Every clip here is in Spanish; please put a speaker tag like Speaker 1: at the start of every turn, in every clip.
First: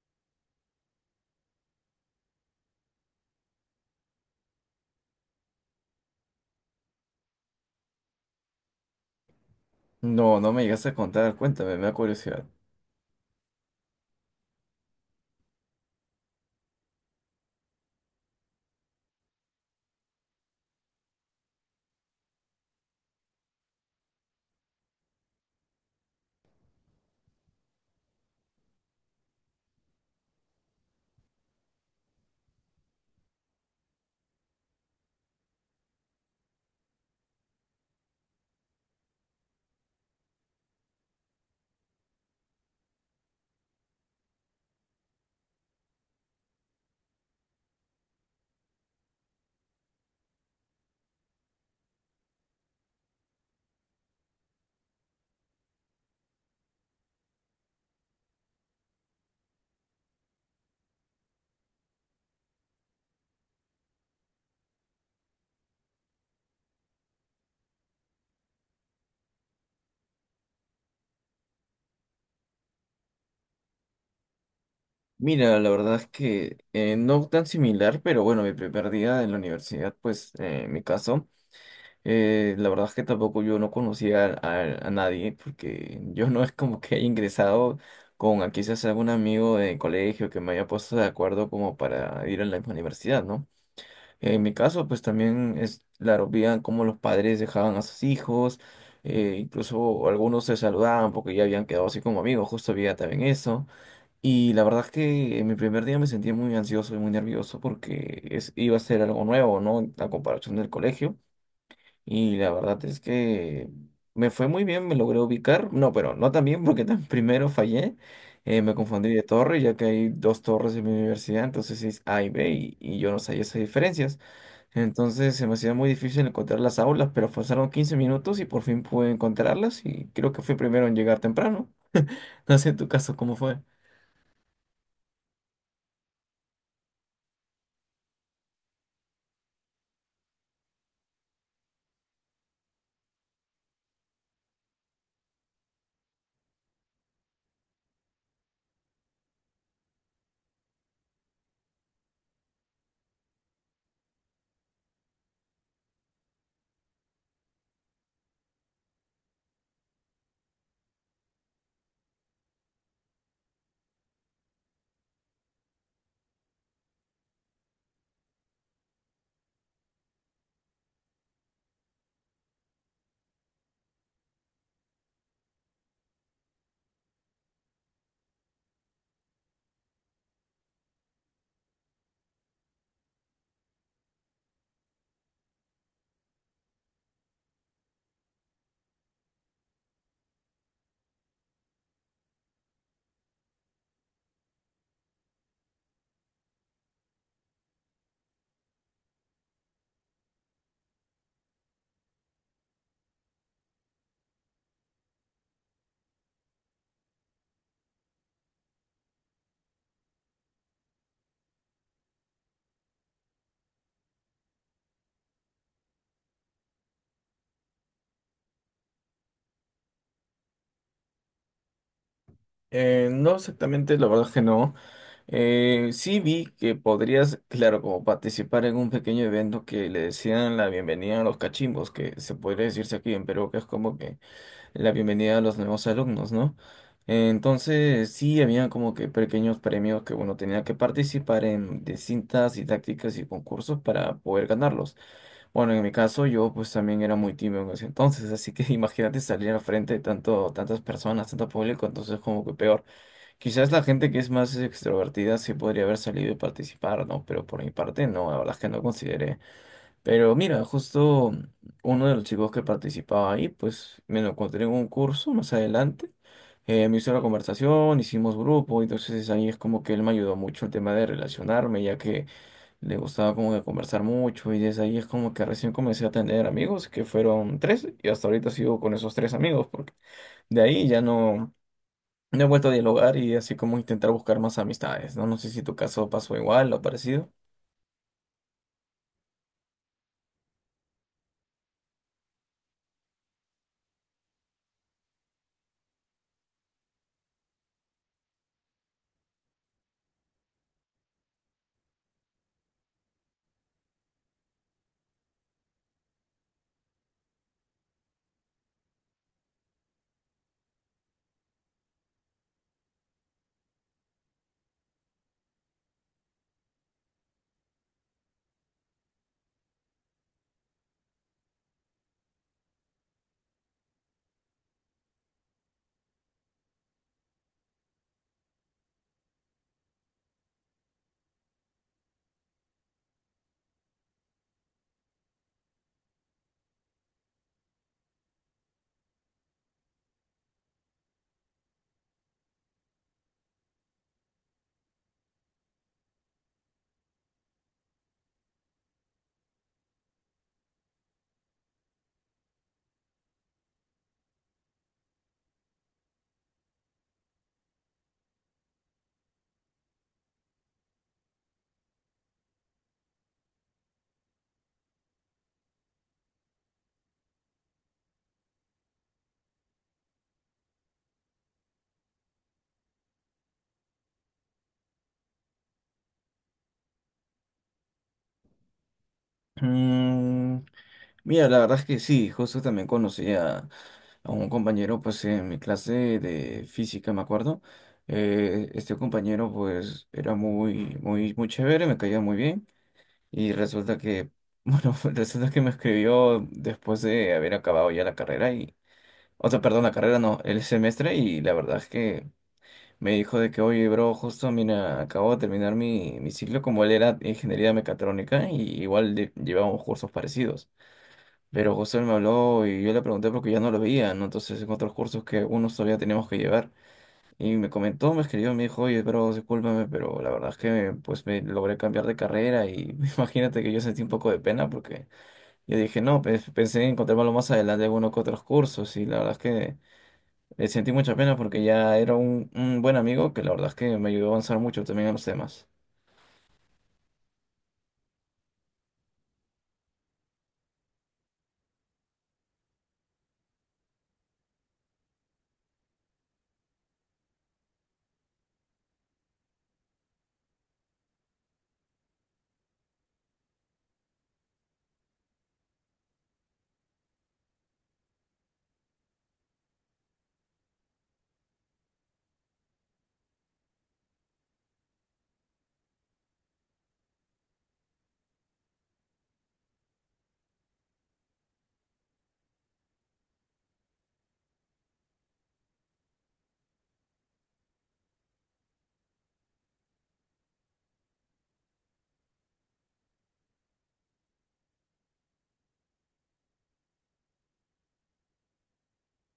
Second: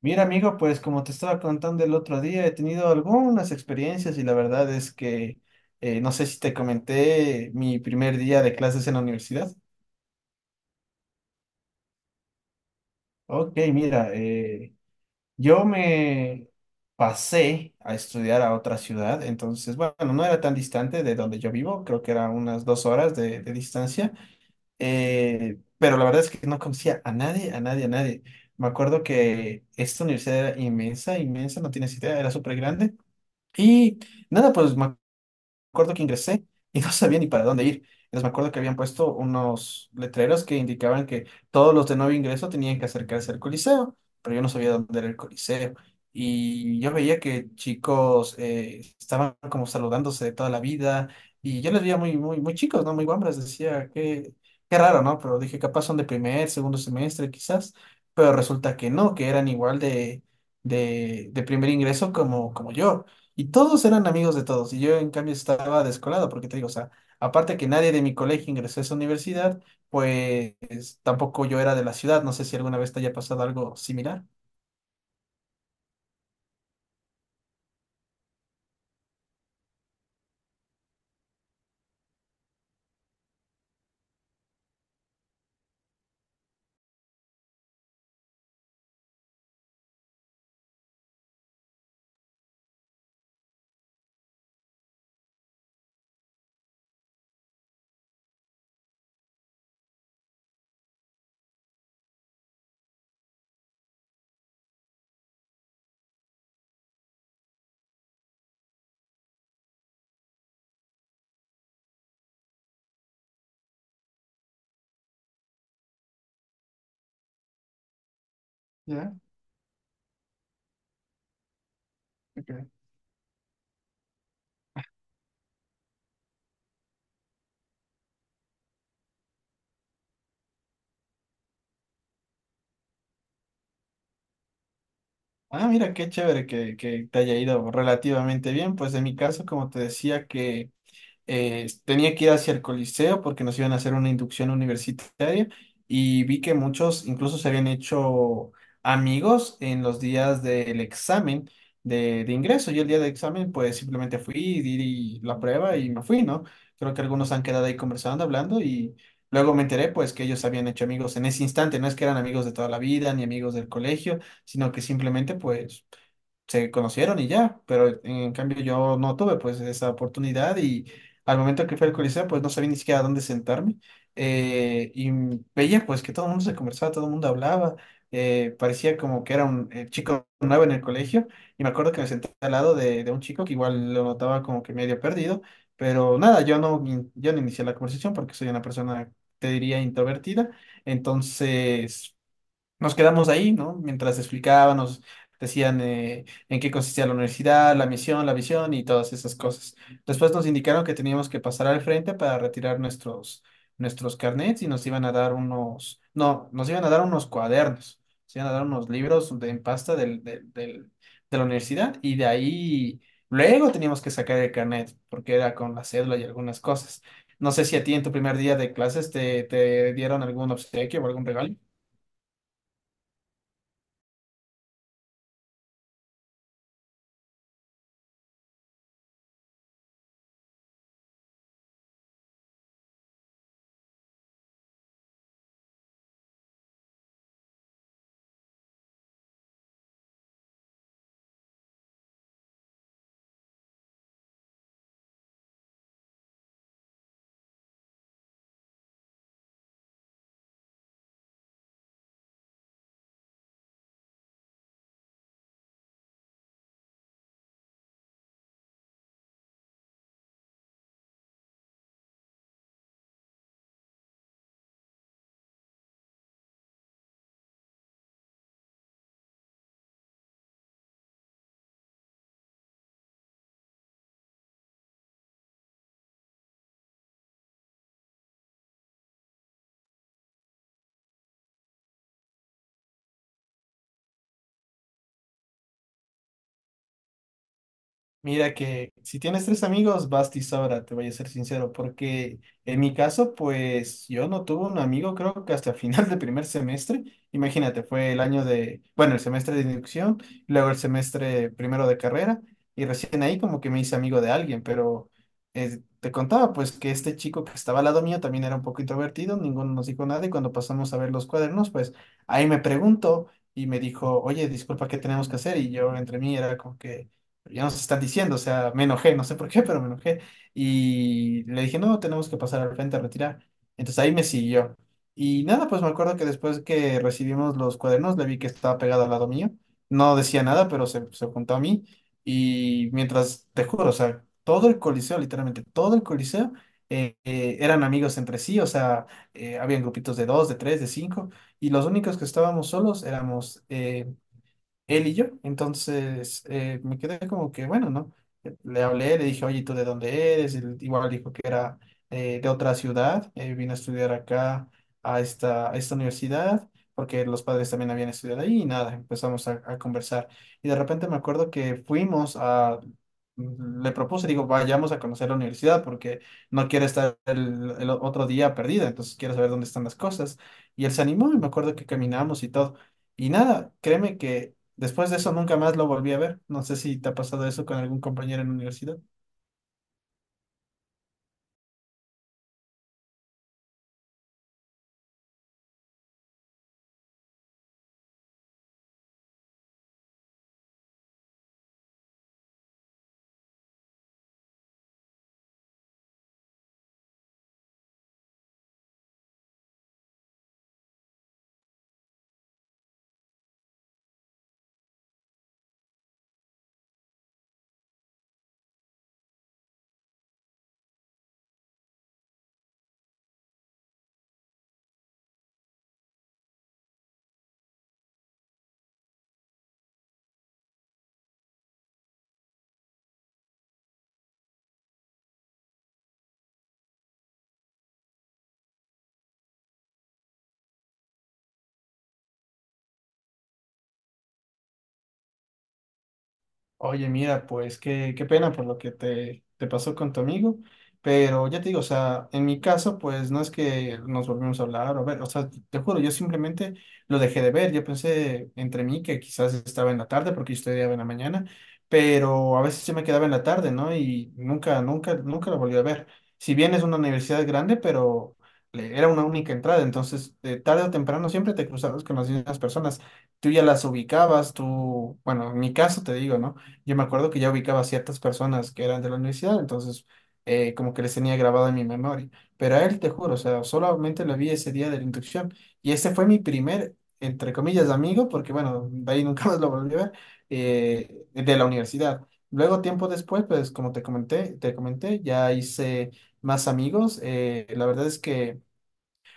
Speaker 1: Mira, amigo, pues como te estaba contando el otro día, he tenido algunas experiencias y la verdad es que no sé si te comenté mi primer día de clases en la universidad.
Speaker 2: No, no me llegaste a contar, cuéntame, me da curiosidad.
Speaker 1: Ok, mira, yo me pasé a estudiar a otra ciudad. Entonces, bueno, no era tan distante de donde yo vivo, creo que era unas 2 horas de distancia. Pero la verdad es que no conocía a nadie, a nadie, a nadie. Me acuerdo que esta universidad era inmensa, inmensa, no tienes idea, era súper grande. Y nada, pues me acuerdo que ingresé y no sabía ni para dónde ir. Entonces me acuerdo que habían puesto unos letreros que indicaban que todos los de nuevo ingreso tenían que acercarse al Coliseo, pero yo no sabía dónde era el Coliseo. Y yo veía que chicos estaban como saludándose de toda la vida, y yo les veía muy, muy, muy chicos, ¿no? Muy guambras. Decía, qué raro, ¿no? Pero dije, capaz son de primer, segundo semestre, quizás. Pero resulta que no, que eran igual de primer ingreso como yo. Y todos eran amigos de todos, y yo en cambio estaba descolado, porque te digo, o sea, aparte que nadie de mi colegio ingresó a esa universidad, pues tampoco yo era de la ciudad. No sé si alguna vez te haya pasado algo similar.
Speaker 2: Mira, la verdad es que no tan similar, pero bueno, mi primer día en la universidad, pues en mi caso, la verdad es que tampoco yo no conocía a nadie, porque yo no es como que haya ingresado con a quizás algún amigo de colegio que me haya puesto de acuerdo como para ir a la misma universidad, ¿no? En mi caso, pues también es, claro, veían cómo los padres dejaban a sus hijos, incluso algunos se saludaban porque ya habían quedado así como amigos, justo había también eso. Y la verdad es que en mi primer día me sentí muy ansioso y muy nervioso porque es, iba a ser algo nuevo, ¿no? La comparación del colegio. Y la verdad es que me fue muy bien, me logré ubicar. No, pero no tan bien porque tan primero fallé. Me confundí
Speaker 1: Ya,
Speaker 2: de torre, ya que hay dos torres en mi universidad, entonces es A y B,
Speaker 1: ok.
Speaker 2: y yo no sabía esas diferencias. Entonces se me hacía muy difícil encontrar las aulas, pero pasaron 15 minutos y por fin pude encontrarlas y creo que fui primero en llegar temprano. No sé en tu caso cómo fue.
Speaker 1: Ah, mira, qué chévere que te haya ido relativamente bien. Pues en mi caso, como te decía, que tenía que ir hacia el Coliseo porque nos iban a hacer una inducción universitaria. Y vi que muchos incluso se habían hecho amigos en los días del examen de ingreso. Yo el día del examen pues simplemente fui, di la prueba y me fui, ¿no? Creo que algunos han quedado ahí conversando, hablando, y luego me enteré pues que ellos se habían hecho amigos en ese instante. No es que eran amigos de toda la vida ni amigos del colegio, sino que simplemente pues se conocieron y ya. Pero en cambio yo no tuve pues esa oportunidad, y al momento que fui al Coliseo pues no sabía ni siquiera dónde sentarme. Y veía pues que todo el mundo se conversaba, todo el mundo hablaba. Parecía como que era un chico nuevo en el colegio. Y me acuerdo que me senté al lado de un chico que igual lo notaba como que medio perdido. Pero nada, yo no inicié la conversación porque soy una persona, te diría, introvertida, entonces. Nos quedamos ahí, ¿no? Mientras explicaban, nos decían en qué consistía la universidad, la misión, la visión y todas esas cosas. Después nos indicaron que teníamos que pasar al frente para retirar nuestros carnets, y nos iban a dar unos, no, nos iban a dar unos cuadernos, nos iban a dar unos libros de, en pasta del de la universidad. Y de ahí luego teníamos que sacar el carnet porque era con la cédula y algunas cosas. No sé si a ti en tu primer día de clases te dieron algún obsequio o algún regalo.
Speaker 2: No exactamente, la verdad es que no. Sí vi que podrías, claro, como participar en un pequeño evento que le decían la bienvenida a los cachimbos, que se podría decirse aquí en Perú, que es como que la bienvenida a los nuevos alumnos, ¿no? Entonces, sí, había como que pequeños premios que, bueno, tenía que participar en distintas didácticas y concursos para poder ganarlos. Bueno, en mi caso, yo pues también era muy tímido en ese entonces, así que imagínate salir al frente de tanto, tantas personas, tanto público, entonces como que peor. Quizás la gente que es más extrovertida sí podría haber salido y participar, ¿no? Pero por mi parte, no, la verdad es que no consideré. Pero mira, justo uno de los chicos que participaba ahí, pues me lo encontré en un curso más adelante. Me hizo la conversación, hicimos grupo, entonces ahí es como que él me ayudó mucho el tema de relacionarme, ya que le gustaba como que conversar mucho y desde ahí es como que recién comencé a tener amigos, que fueron tres, y hasta ahorita sigo con esos tres amigos, porque de ahí ya no, no he vuelto a dialogar y así como intentar buscar más amistades, ¿no? No sé si tu caso pasó igual o parecido.
Speaker 1: Mira que si tienes tres amigos, basta y sobra, te voy a ser sincero, porque en mi caso, pues yo no tuve un amigo, creo que hasta final de primer semestre. Imagínate, fue el año de, bueno, el semestre de inducción, luego el semestre primero de carrera, y recién ahí como que me hice amigo de alguien. Pero te contaba pues que este chico que estaba al lado mío también era un poco introvertido. Ninguno nos dijo nada, y cuando pasamos a ver los cuadernos, pues ahí me preguntó y me dijo, oye, disculpa, ¿qué tenemos que hacer? Y yo entre mí era como que ya nos están diciendo, o sea, me enojé, no sé por qué, pero me enojé. Y le dije, no, tenemos que pasar al frente a retirar. Entonces ahí me siguió. Y nada, pues me acuerdo que después que recibimos los cuadernos, le vi que estaba pegado al lado mío. No decía nada, pero se juntó a mí. Y mientras, te juro, o sea, todo el coliseo, literalmente todo el coliseo, eran amigos entre sí. O sea, habían grupitos de dos, de tres, de cinco, y los únicos que estábamos solos éramos él y yo. Entonces me quedé como que, bueno, ¿no? Le hablé, le dije, oye, ¿tú de dónde eres? Él igual dijo que era de otra ciudad. Vino a estudiar acá a esta universidad, porque los padres también habían estudiado ahí. Y nada, empezamos a conversar. Y de repente me acuerdo que fuimos a. Le propuse, digo, vayamos a conocer la universidad porque no quiero estar el otro día perdida, entonces quiero saber dónde están las cosas. Y él se animó, y me acuerdo que caminamos y todo. Y nada, créeme que después de eso nunca más lo volví a ver. No sé si te ha pasado eso con algún compañero en la universidad.
Speaker 2: Mm, mira, la verdad es que sí, justo también conocí a un compañero pues en mi clase de física, me acuerdo. Este compañero pues era muy, muy, muy chévere, me caía muy bien y resulta que, bueno, resulta que me escribió después de haber acabado ya la carrera y, o sea, perdón, la carrera no, el semestre, y la verdad es que me dijo de que, oye, bro, justo, mira, acabo de terminar mi, mi ciclo, como él era ingeniería mecatrónica y igual de- llevábamos cursos parecidos. Pero José me habló y yo le pregunté porque ya no lo veía, ¿no? Entonces, en otros cursos que unos todavía teníamos que llevar. Y me comentó, me escribió, me dijo, oye, pero discúlpame, pero la verdad es que pues me logré cambiar de carrera y imagínate que yo sentí un poco de pena porque yo dije, no, pues, pensé en encontrármelo más adelante en algunos que otros cursos y la verdad es que sentí mucha pena porque ya era un buen amigo que la verdad es que me ayudó a avanzar mucho también en los temas.
Speaker 1: Oye, mira, pues qué pena por lo que te pasó con tu amigo. Pero ya te digo, o sea, en mi caso, pues no es que nos volvimos a hablar o ver, o sea, te juro, yo simplemente lo dejé de ver. Yo pensé entre mí que quizás estaba en la tarde porque yo estudiaba en la mañana, pero a veces yo me quedaba en la tarde, ¿no? Y nunca, nunca, nunca lo volví a ver. Si bien es una universidad grande, pero era una única entrada. Entonces tarde o temprano siempre te cruzabas con las mismas personas, tú ya las ubicabas. Tú, bueno, en mi caso te digo, ¿no? Yo me acuerdo que ya ubicaba a ciertas personas que eran de la universidad, entonces como que les tenía grabado en mi memoria. Pero a él, te juro, o sea, solamente lo vi ese día de la inducción. Y ese fue mi primer, entre comillas, amigo, porque bueno, de ahí nunca más lo volví a ver, de la universidad. Luego, tiempo después, pues como te comenté, ya hice más amigos. La verdad es que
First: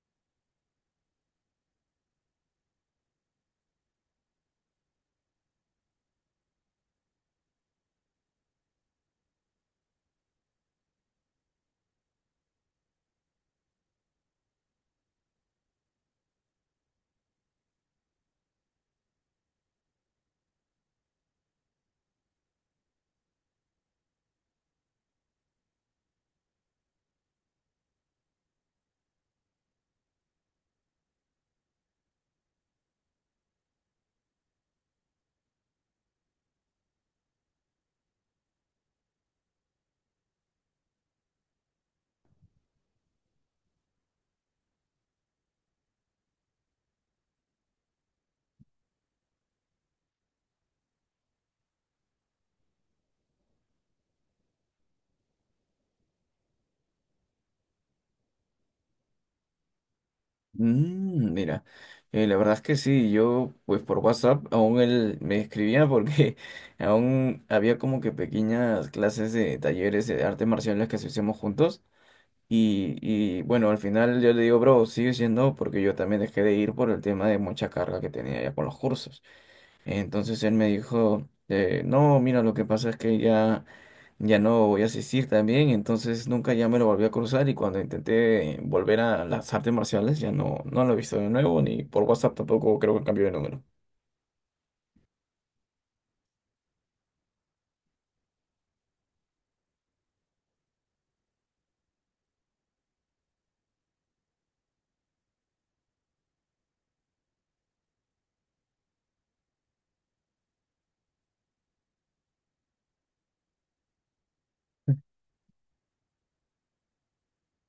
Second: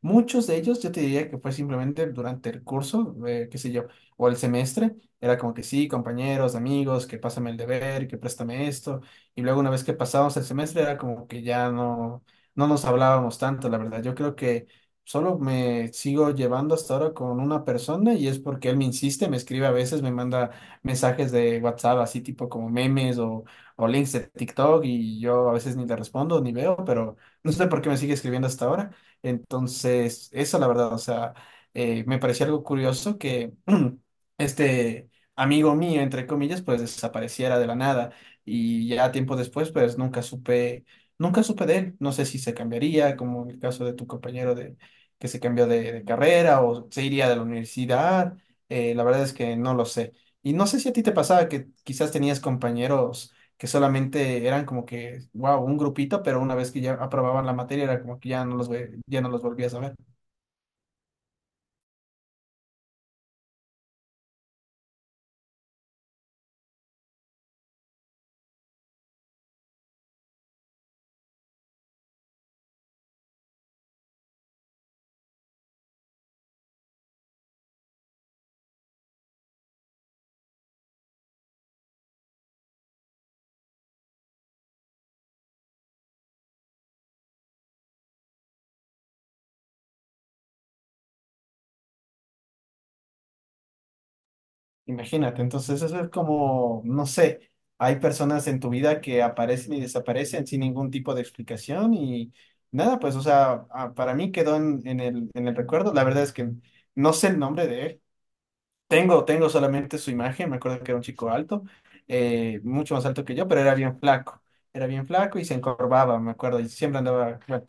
Speaker 1: muchos de ellos, yo te diría que fue simplemente durante el curso, qué sé yo, o el semestre. Era como que sí, compañeros, amigos, que pásame el deber, que préstame esto. Y luego una vez que pasábamos el semestre era como que ya no, no nos hablábamos tanto, la verdad. Yo creo que solo me sigo llevando hasta ahora con una persona, y es porque él me insiste, me escribe a veces, me manda mensajes de WhatsApp, así tipo como memes, o links de TikTok, y yo a veces ni le respondo ni veo, pero no sé por qué me sigue escribiendo hasta ahora. Entonces, eso la verdad, o sea, me pareció algo curioso que este amigo mío, entre comillas, pues desapareciera de la nada. Y ya tiempo después, pues nunca supe, nunca supe de él. No sé si se cambiaría, como en el caso de tu compañero de, que se cambió de carrera, o se iría de la universidad. La verdad es que no lo sé. Y no sé si a ti te pasaba que quizás tenías compañeros que solamente eran como que, wow, un grupito, pero una vez que ya aprobaban la materia era como que ya no los, ya no los volvías a ver.
Speaker 2: Mm, mira, la verdad es que sí, yo pues por WhatsApp aún él me escribía porque aún había como que pequeñas clases de talleres de artes marciales que sí hacíamos juntos y bueno, al final yo le digo, bro, sigue siendo porque yo también dejé de ir por el tema de mucha carga que tenía ya con los cursos. Entonces él me dijo, no, mira, lo que pasa es que ya no voy a asistir también, entonces nunca ya me lo volví a cruzar y cuando intenté volver a las artes marciales ya no, no lo he visto de nuevo, ni por WhatsApp tampoco creo que cambió de número.
Speaker 1: Imagínate, entonces eso es como, no sé, hay personas en tu vida que aparecen y desaparecen sin ningún tipo de explicación. Y nada, pues, o sea, ah, para mí quedó en el recuerdo. La verdad es que no sé el nombre de él. Tengo solamente su imagen. Me acuerdo que era un chico alto, mucho más alto que yo, pero era bien flaco. Era bien flaco y se encorvaba, me acuerdo, y siempre andaba, bueno,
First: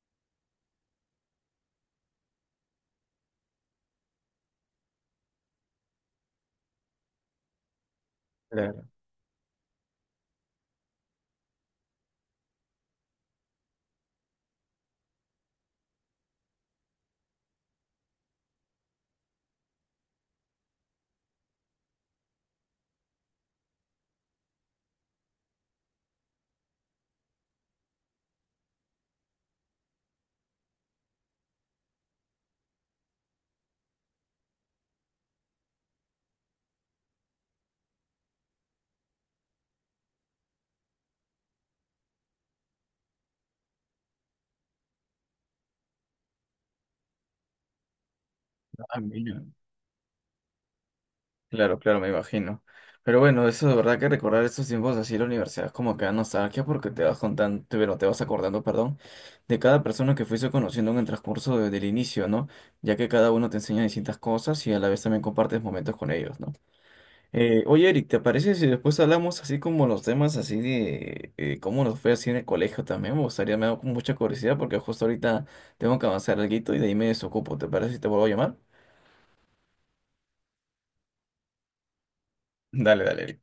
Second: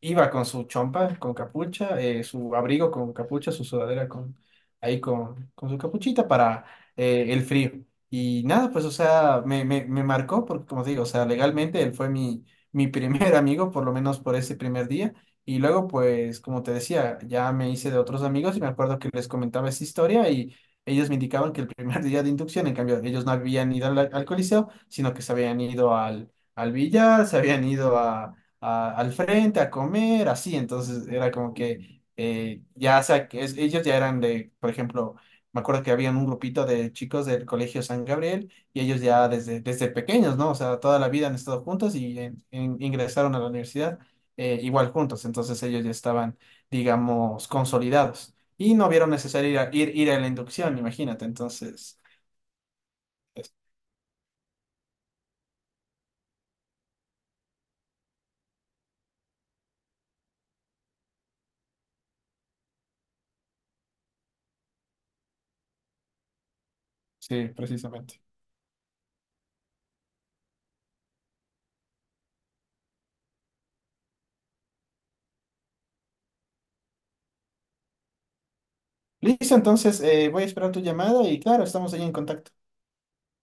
Speaker 1: iba con su chompa, con capucha, su abrigo con capucha, su sudadera con, ahí con su capuchita para el frío. Y nada, pues,
Speaker 2: Claro.
Speaker 1: o sea, me marcó porque, como te digo, o sea, legalmente él fue mi primer amigo, por lo menos por ese primer día. Y luego, pues, como te decía, ya me hice de otros amigos, y me acuerdo que les comentaba esa historia, y ellos me indicaban que el primer día de inducción, en cambio, ellos no habían ido al Coliseo, sino que se habían ido al billar, se habían ido al frente a comer, así. Entonces era como que ya, o sea, que ellos ya eran de, por ejemplo, me acuerdo que habían un grupito de chicos del Colegio San Gabriel, y ellos ya desde pequeños, ¿no? O sea, toda la vida han estado juntos, y ingresaron a la universidad igual juntos. Entonces ellos ya estaban, digamos, consolidados. Y no
Speaker 2: Ah,
Speaker 1: vieron
Speaker 2: mira.
Speaker 1: necesario ir a la inducción, imagínate.
Speaker 2: Claro, claro,
Speaker 1: Entonces,
Speaker 2: me imagino. Pero bueno,
Speaker 1: es-
Speaker 2: eso de verdad que recordar estos tiempos así en la universidad es como que da nostalgia porque te vas contando, te, bueno, te vas acordando, perdón, de cada persona que fuiste conociendo en el transcurso de- del inicio, ¿no? Ya que cada uno te enseña distintas cosas y a la vez también compartes momentos con ellos, ¿no?
Speaker 1: sí,
Speaker 2: Oye, Eric, ¿te
Speaker 1: precisamente.
Speaker 2: parece si después hablamos así como los temas así de cómo nos fue así en el colegio también? Me gustaría, me da con mucha curiosidad porque justo ahorita tengo que avanzar alguito y de ahí me desocupo. ¿Te parece si te vuelvo a llamar?
Speaker 1: Listo, entonces voy a esperar tu llamada, y claro, estamos ahí en contacto.
Speaker 2: Dale, dale, Eric.